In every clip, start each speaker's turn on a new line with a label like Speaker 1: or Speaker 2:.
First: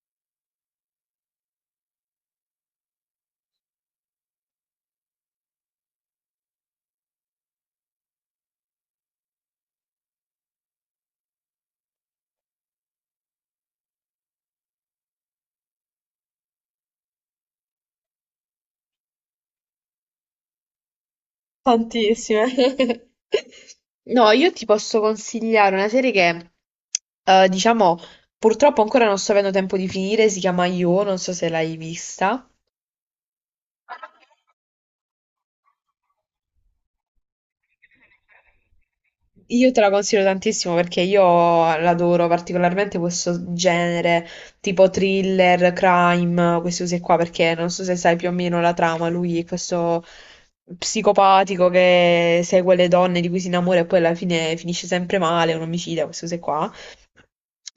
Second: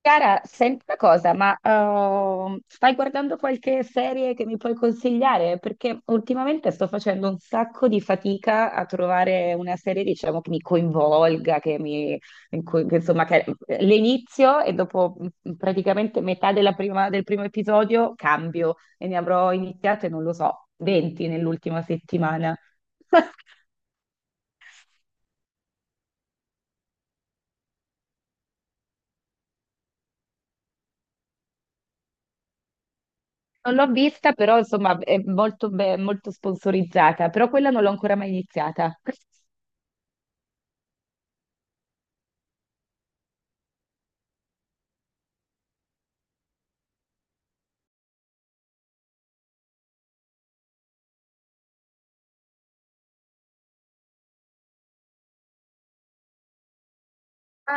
Speaker 1: Chiara, senti una cosa, ma stai guardando qualche serie che mi puoi consigliare? Perché ultimamente sto facendo un sacco di fatica a trovare una serie, diciamo, che mi coinvolga, che mi, in cui- che, insomma, che l'inizio e dopo praticamente metà del primo episodio cambio e ne avrò iniziate, non lo so, 20 nell'ultima
Speaker 2: Tantissime.
Speaker 1: settimana.
Speaker 2: No, io ti posso consigliare una serie che, diciamo, purtroppo ancora non sto avendo tempo di finire, si chiama Io, non so se l'hai vista.
Speaker 1: Non l'ho vista, però insomma è molto, molto sponsorizzata, però quella non l'ho ancora mai iniziata.
Speaker 2: Io te la consiglio tantissimo perché io l'adoro particolarmente questo genere tipo thriller, crime, questi usi qua perché non so se sai più o meno la trama, lui è questo psicopatico che segue le donne di cui si innamora e poi alla fine finisce sempre male, è un omicida, queste cose qua.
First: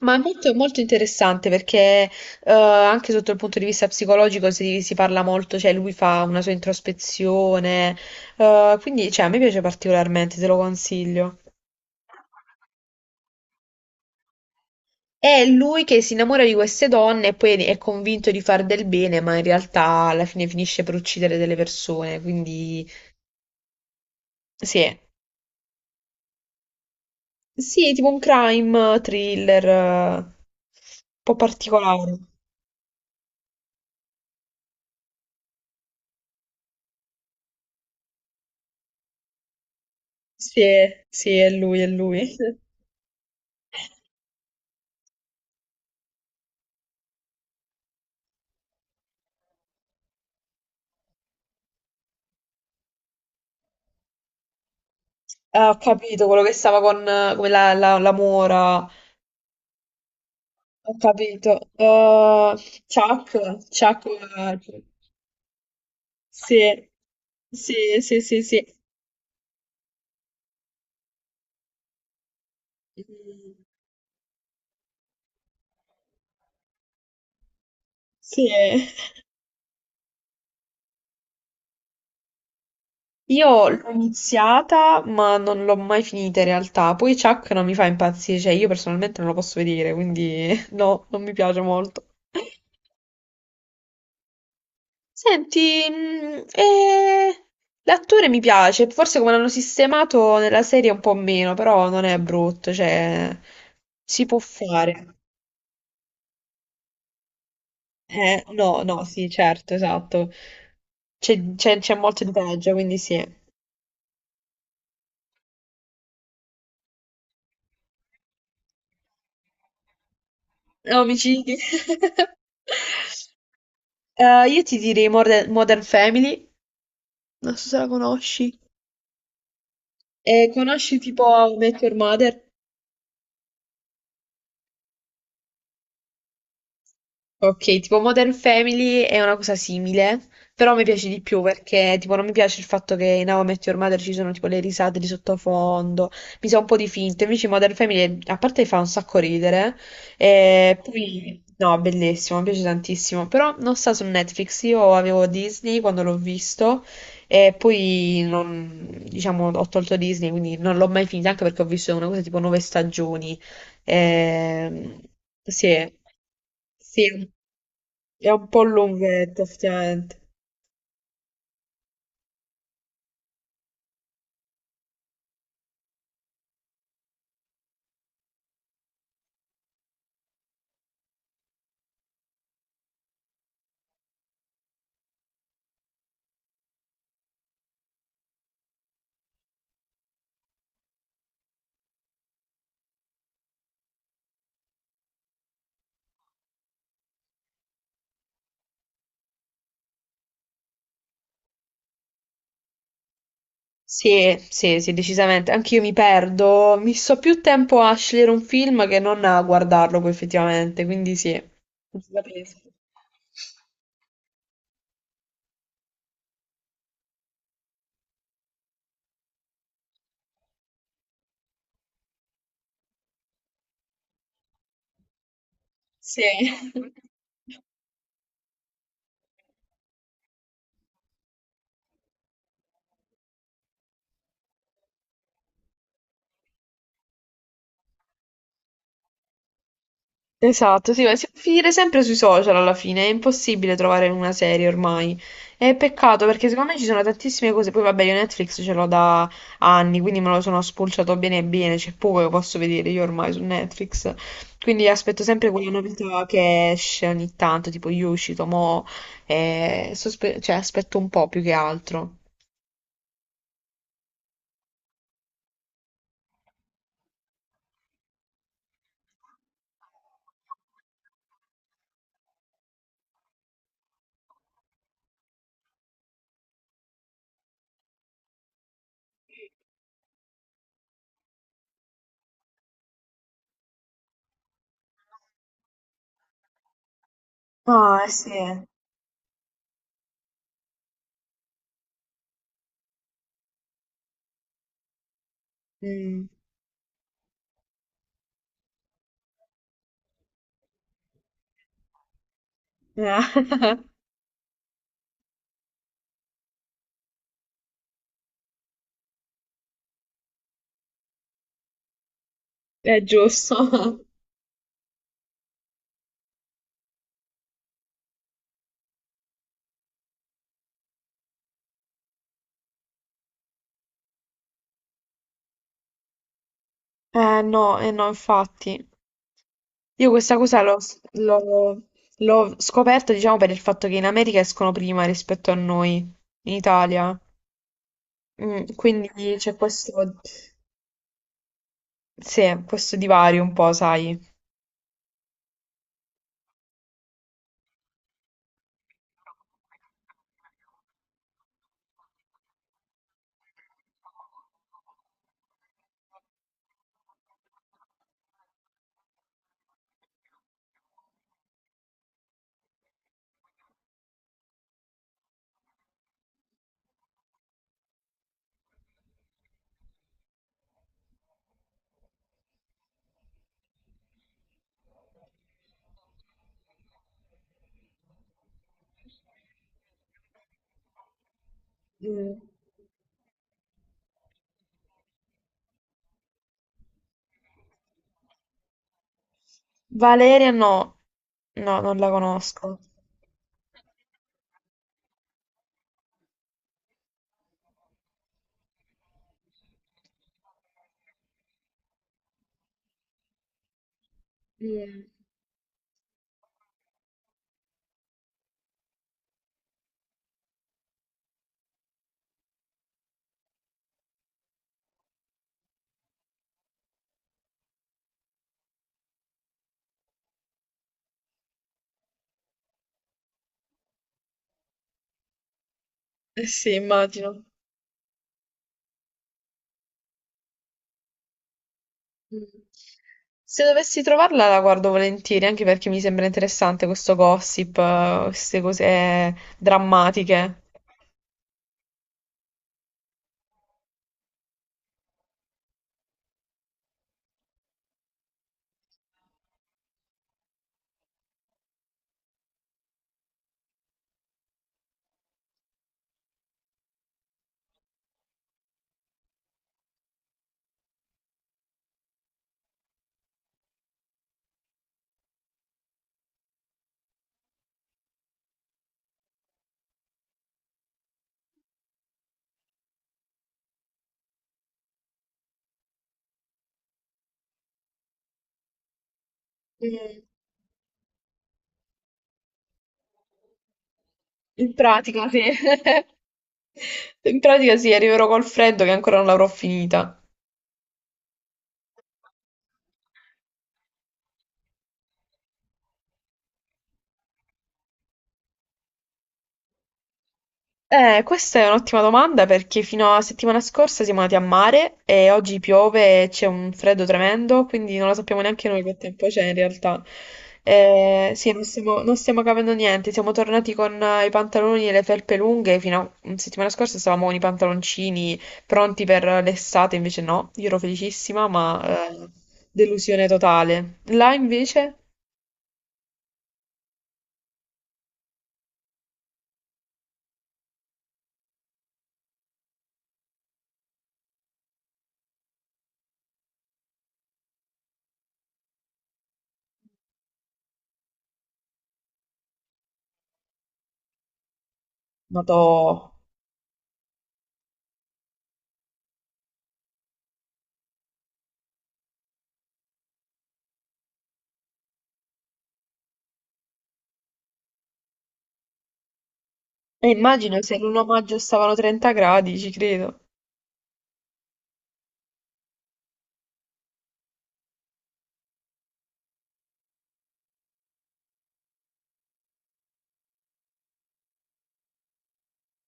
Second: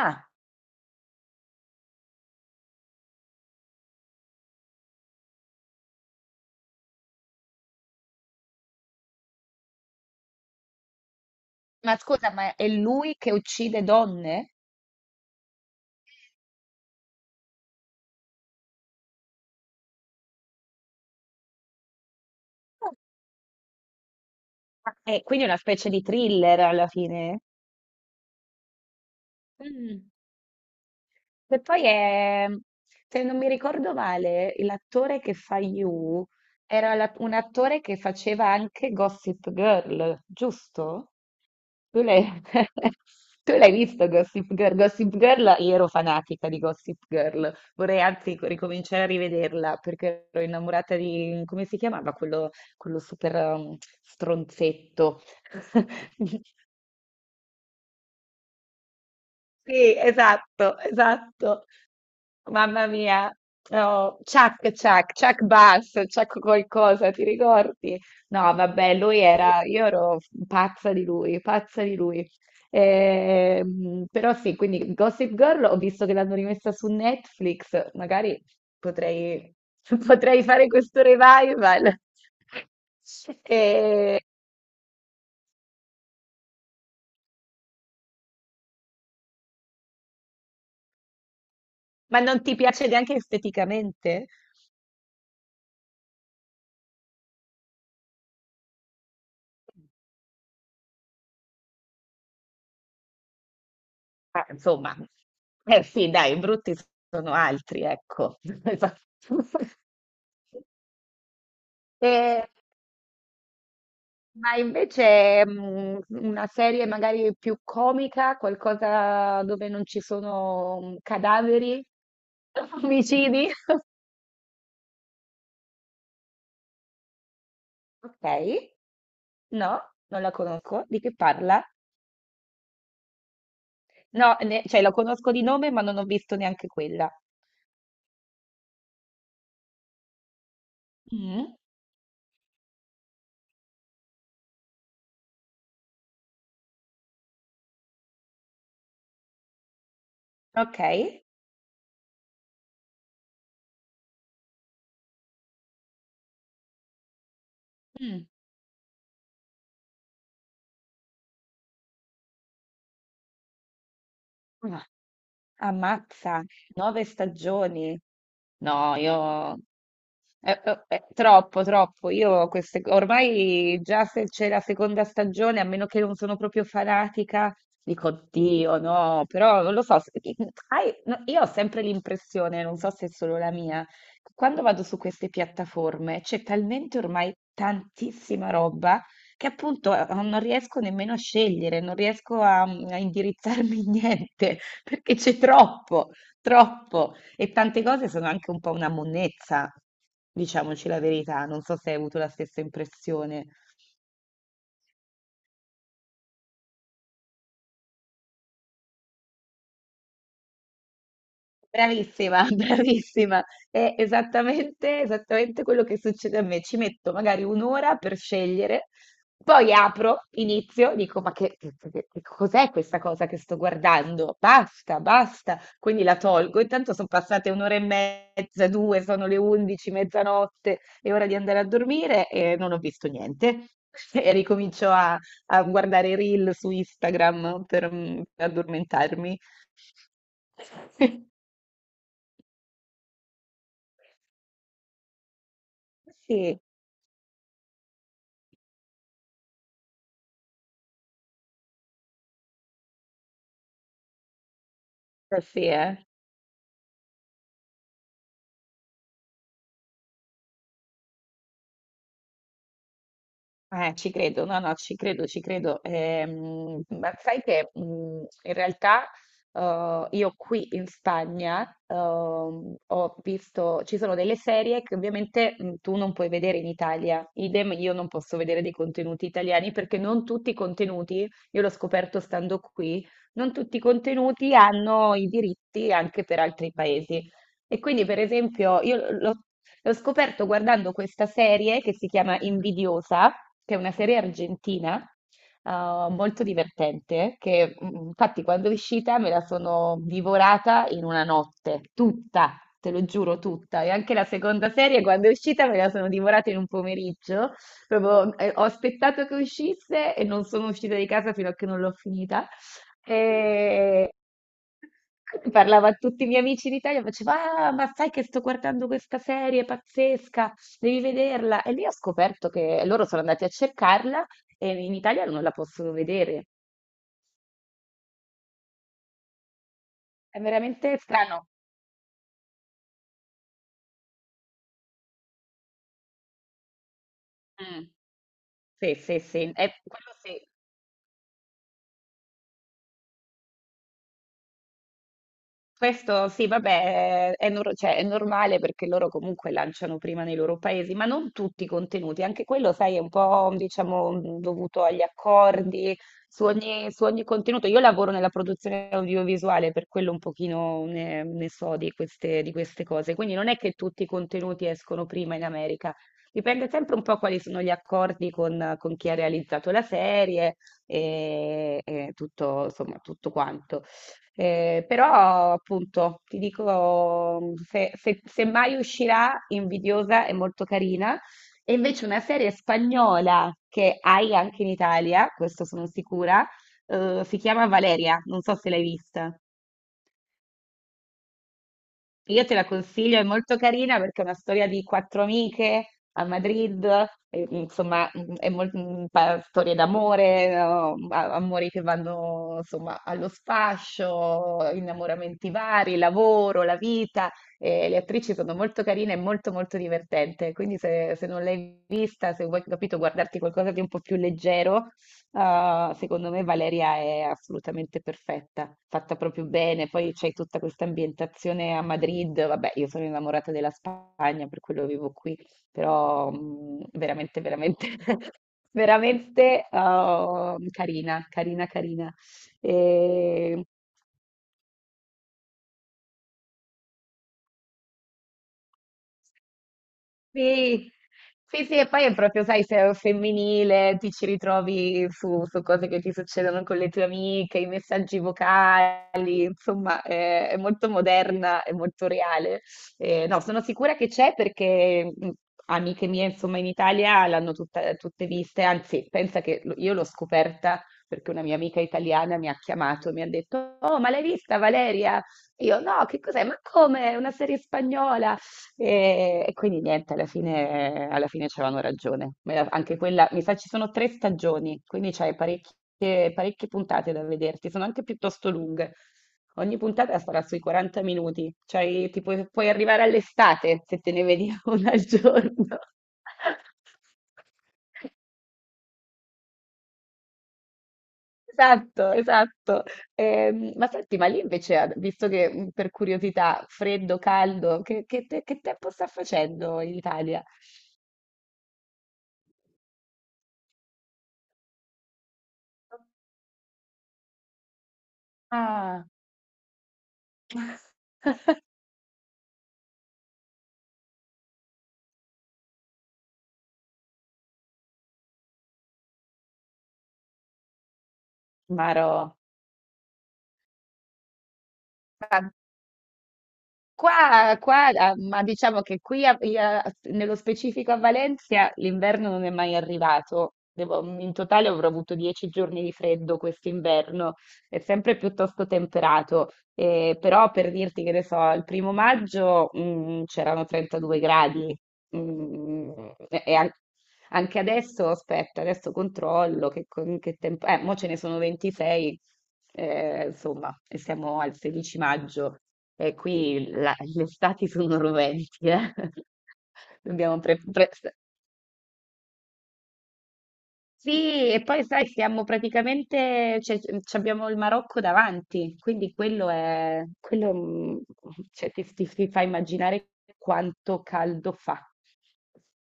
Speaker 2: Ma è molto, molto interessante perché anche sotto il punto di vista psicologico si parla molto, cioè lui fa una sua introspezione, quindi cioè, a me piace particolarmente, te lo consiglio.
Speaker 1: Ma scusa, ma è lui che uccide donne?
Speaker 2: È lui che si innamora di queste donne e poi è convinto di far del bene, ma in realtà alla fine finisce per uccidere delle persone, quindi sì,
Speaker 1: Ah,
Speaker 2: è-
Speaker 1: e quindi è una specie di thriller alla fine.
Speaker 2: sì, è tipo un crime thriller,
Speaker 1: Mm.
Speaker 2: un po'
Speaker 1: E poi
Speaker 2: particolare.
Speaker 1: è, se non mi ricordo male, l'attore che fa You era un attore che faceva anche Gossip Girl,
Speaker 2: Sì, è-
Speaker 1: giusto?
Speaker 2: sì, è lui, è
Speaker 1: Tu l'hai
Speaker 2: lui.
Speaker 1: tu l'hai visto Gossip Girl? Gossip Girl, io ero fanatica di Gossip Girl, vorrei anzi ricominciare a rivederla perché ero innamorata di, come si chiamava, quello super stronzetto.
Speaker 2: Ah, ho capito quello che stava con, come la mora,
Speaker 1: Sì, esatto,
Speaker 2: ho capito.
Speaker 1: esatto. Mamma mia.
Speaker 2: Chuck, Chuck,
Speaker 1: Oh, Chuck, Chuck, Chuck Bass, Chuck
Speaker 2: sì,
Speaker 1: qualcosa, ti ricordi?
Speaker 2: sì, sì, sì,
Speaker 1: No,
Speaker 2: sì.
Speaker 1: vabbè, lui era, io ero pazza di lui, pazza di lui.
Speaker 2: Mm,
Speaker 1: Però sì, quindi Gossip Girl ho visto che l'hanno rimessa su Netflix, magari
Speaker 2: sì.
Speaker 1: potrei, potrei fare questo revival.
Speaker 2: Io l'ho
Speaker 1: Eh,
Speaker 2: iniziata, ma non l'ho mai finita in realtà. Poi Chuck non mi fa impazzire, cioè io personalmente non lo posso vedere, quindi no, non mi piace molto.
Speaker 1: ma non ti piace neanche esteticamente?
Speaker 2: Senti, l'attore mi piace, forse come l'hanno sistemato nella serie un po' meno, però non è brutto, cioè si può
Speaker 1: Insomma,
Speaker 2: fare.
Speaker 1: eh sì dai, brutti sono altri, ecco.
Speaker 2: No,
Speaker 1: Esa
Speaker 2: no, sì, certo, esatto. C'è molto di
Speaker 1: Ehm,
Speaker 2: peggio, quindi sì.
Speaker 1: ma invece, una serie magari più comica, qualcosa dove non ci sono
Speaker 2: Omicidi.
Speaker 1: cadaveri, omicidi?
Speaker 2: Io ti direi Modern Family. Non so se la conosci.
Speaker 1: Okay. No, non la
Speaker 2: E
Speaker 1: conosco.
Speaker 2: conosci
Speaker 1: Di che
Speaker 2: tipo How I
Speaker 1: parla?
Speaker 2: Met Your Mother?
Speaker 1: No, ne cioè la conosco di nome, ma non ho visto neanche quella.
Speaker 2: Ok, tipo Modern Family è una cosa simile, però mi piace di più
Speaker 1: Mh.
Speaker 2: perché tipo non mi piace il fatto che in How I Met Your Mother ci sono tipo le risate di sottofondo, mi sa un po' di finto, invece Modern Family a parte fa un sacco ridere, e
Speaker 1: Okay.
Speaker 2: poi no, bellissimo, mi piace tantissimo, però non sta su Netflix, io avevo Disney quando l'ho visto e poi
Speaker 1: Mh.
Speaker 2: diciamo, ho tolto Disney, quindi non l'ho mai finita anche perché ho visto una cosa tipo 9 stagioni.
Speaker 1: Ah,
Speaker 2: Ehm, sì,
Speaker 1: ammazza, 9
Speaker 2: sì,
Speaker 1: stagioni.
Speaker 2: è un po'
Speaker 1: No,
Speaker 2: lunghetto,
Speaker 1: io...
Speaker 2: effettivamente.
Speaker 1: È troppo, troppo. Ormai già se c'è la seconda stagione, a meno che non sono proprio fanatica, dico: Dio, no, però non lo so. No, io ho sempre l'impressione, non so se è solo la mia, che quando vado su queste piattaforme c'è talmente ormai tantissima roba che appunto non riesco nemmeno a scegliere, non riesco a indirizzarmi in niente, perché c'è troppo, troppo. E tante cose sono anche un po' una monnezza, diciamoci la verità. Non so se hai avuto la stessa impressione.
Speaker 2: Sì, sì, sì, decisamente. Anch'io mi perdo. Mi sto più tempo a scegliere un film che non a guardarlo poi effettivamente, quindi sì. Ti
Speaker 1: Bravissima,
Speaker 2: capisco.
Speaker 1: bravissima. È esattamente, esattamente quello che succede a me. Ci metto magari un'ora per scegliere, poi apro, inizio, dico: Ma che cos'è questa cosa che sto guardando? Basta, basta. Quindi la
Speaker 2: Sì.
Speaker 1: tolgo. Intanto sono passate un'ora e mezza, due, sono le 11, mezzanotte, è ora di andare a dormire e non ho visto niente. E ricomincio a guardare i reel su Instagram per addormentarmi.
Speaker 2: Esatto, sì, ma si può finire sempre sui social alla fine, è impossibile trovare una serie ormai. È peccato perché
Speaker 1: Sì.
Speaker 2: secondo me ci sono tantissime cose, poi vabbè io Netflix ce l'ho da anni, quindi me lo sono spulciato bene bene, c'è poco che posso vedere io ormai su Netflix, quindi aspetto
Speaker 1: Eh
Speaker 2: sempre
Speaker 1: sì,
Speaker 2: quella
Speaker 1: eh.
Speaker 2: novità che esce ogni tanto, tipo io uscito mo, cioè aspetto un po' più che altro.
Speaker 1: Ci credo, no, no, ci credo, ci credo. Ma sai che in realtà io qui in Spagna ho visto, ci sono delle serie che ovviamente tu non puoi vedere in Italia, idem io non posso vedere dei contenuti italiani perché non tutti i contenuti, io l'ho scoperto stando qui, non tutti i contenuti hanno i diritti anche per altri paesi. E
Speaker 2: Ah,
Speaker 1: quindi,
Speaker 2: eh
Speaker 1: per
Speaker 2: sì.
Speaker 1: esempio, io l'ho scoperto guardando questa serie che si chiama Invidiosa, che è una serie argentina, eh,
Speaker 2: Mm.
Speaker 1: molto divertente, infatti quando è uscita me la sono divorata in una notte, tutta, te lo giuro, tutta. E anche la seconda serie quando è uscita me la sono divorata in un pomeriggio. Proprio, ho aspettato che uscisse e non sono uscita di casa fino a che non l'ho finita.
Speaker 2: È giusto.
Speaker 1: E parlava a tutti i miei amici d'Italia, faceva: Ah, ma sai che sto guardando questa serie pazzesca, devi vederla. E lì ho scoperto che loro sono andati a cercarla e in Italia non la possono vedere.
Speaker 2: No, eh no, infatti. Io questa
Speaker 1: È
Speaker 2: cosa
Speaker 1: veramente strano.
Speaker 2: l'ho- l'ho scoperta, diciamo, per il fatto che in America escono prima rispetto a noi, in Italia.
Speaker 1: Mm.
Speaker 2: Mm,
Speaker 1: Sì,
Speaker 2: quindi
Speaker 1: sì, sì.
Speaker 2: c'è
Speaker 1: È quello
Speaker 2: questo,
Speaker 1: sì.
Speaker 2: sì, questo divario un po', sai.
Speaker 1: Questo sì, vabbè, è, nor- cioè, è normale perché loro comunque lanciano prima nei loro paesi, ma non tutti i contenuti, anche quello, sai, è un po', diciamo, dovuto agli accordi, su ogni contenuto. Io lavoro nella produzione audiovisuale, per quello un pochino ne so di queste cose, quindi non è che tutti i contenuti escono prima in America, dipende sempre un po' quali sono gli accordi con chi ha realizzato la serie e tutto, insomma, tutto quanto. Però appunto ti dico, se mai uscirà Invidiosa è molto carina, e invece una
Speaker 2: Mm.
Speaker 1: serie spagnola che hai anche in Italia, questo sono sicura, si chiama Valeria, non so se l'hai vista.
Speaker 2: Valeria no, no, non la
Speaker 1: Io te la
Speaker 2: conosco.
Speaker 1: consiglio, è molto carina perché è una storia di quattro amiche a Madrid, e, insomma, mm, è mol- mm, pa- storie d'amore, no? Amori che vanno insomma allo sfascio,
Speaker 2: Mm.
Speaker 1: innamoramenti vari, lavoro, la vita. E le attrici sono molto carine e molto molto divertente. Quindi se non l'hai vista, se vuoi capito, guardarti qualcosa di un po' più leggero. Secondo me Valeria è assolutamente perfetta, fatta proprio bene. Poi c'è tutta questa ambientazione a Madrid. Vabbè, io sono innamorata della Spagna, per quello vivo qui, però
Speaker 2: Eh sì,
Speaker 1: veramente,
Speaker 2: immagino.
Speaker 1: veramente, veramente carina, carina, carina.
Speaker 2: Mm. Se
Speaker 1: E
Speaker 2: dovessi trovarla la guardo volentieri, anche perché mi sembra interessante questo gossip, queste cose drammatiche.
Speaker 1: sì, sì, sì, e poi è proprio, sai, se è femminile, ti ci ritrovi su cose che ti succedono con le tue amiche, i messaggi vocali, insomma, è molto moderna, è molto reale. No, sono sicura che c'è perché amiche mie, insomma, in Italia l'hanno tutte viste, anzi, pensa che io l'ho scoperta perché una mia amica italiana mi ha chiamato e mi ha detto: Oh, ma l'hai vista Valeria? Io no, che cos'è? Ma come? È una serie spagnola? E quindi niente, alla fine c'avevano ragione. Anche quella, mi sa ci sono tre stagioni, quindi c'hai parecchie, parecchie puntate da vederti, sono anche piuttosto lunghe. Ogni puntata
Speaker 2: Mm.
Speaker 1: sarà sui 40 minuti, cioè puoi arrivare all'estate se te ne vedi
Speaker 2: In
Speaker 1: una al
Speaker 2: pratica, sì.
Speaker 1: giorno.
Speaker 2: In pratica sì, arriverò col freddo che ancora non l'avrò finita.
Speaker 1: Esatto, esatto. Ma senti, ma lì invece, visto che per curiosità, freddo, caldo, che tempo sta facendo in Italia?
Speaker 2: Questa è un'ottima domanda perché fino a settimana scorsa siamo andati a mare e oggi piove e c'è un freddo tremendo, quindi non lo sappiamo neanche noi che
Speaker 1: Ah,
Speaker 2: tempo c'è in realtà. Sì, non stiamo capendo niente, siamo tornati con i pantaloni e le felpe lunghe, fino a settimana scorsa stavamo con i pantaloncini pronti per l'estate, invece no, io ero felicissima, ma
Speaker 1: Maro,
Speaker 2: delusione totale. Là invece,
Speaker 1: ma qua, qua, ma diciamo che qui nello specifico a Valencia l'inverno non è mai arrivato. In totale avrò avuto 10 giorni di freddo quest'inverno, è sempre piuttosto temperato. Però per dirti che ne so, il 1° maggio c'erano 32 gradi.
Speaker 2: noto.
Speaker 1: Mm, e, e an- Anche adesso, aspetta, adesso controllo che tempo. Mo ce ne sono 26, insomma, e siamo al 16 maggio e qui le estati sono roventi, eh.
Speaker 2: E
Speaker 1: Dobbiamo pre-
Speaker 2: immagino se in
Speaker 1: pre-
Speaker 2: un omaggio stavano 30 gradi, ci credo.
Speaker 1: Sì, e poi sai, siamo praticamente, cioè, ci abbiamo il Marocco davanti, quindi quello cioè, ti fa immaginare quanto caldo fa.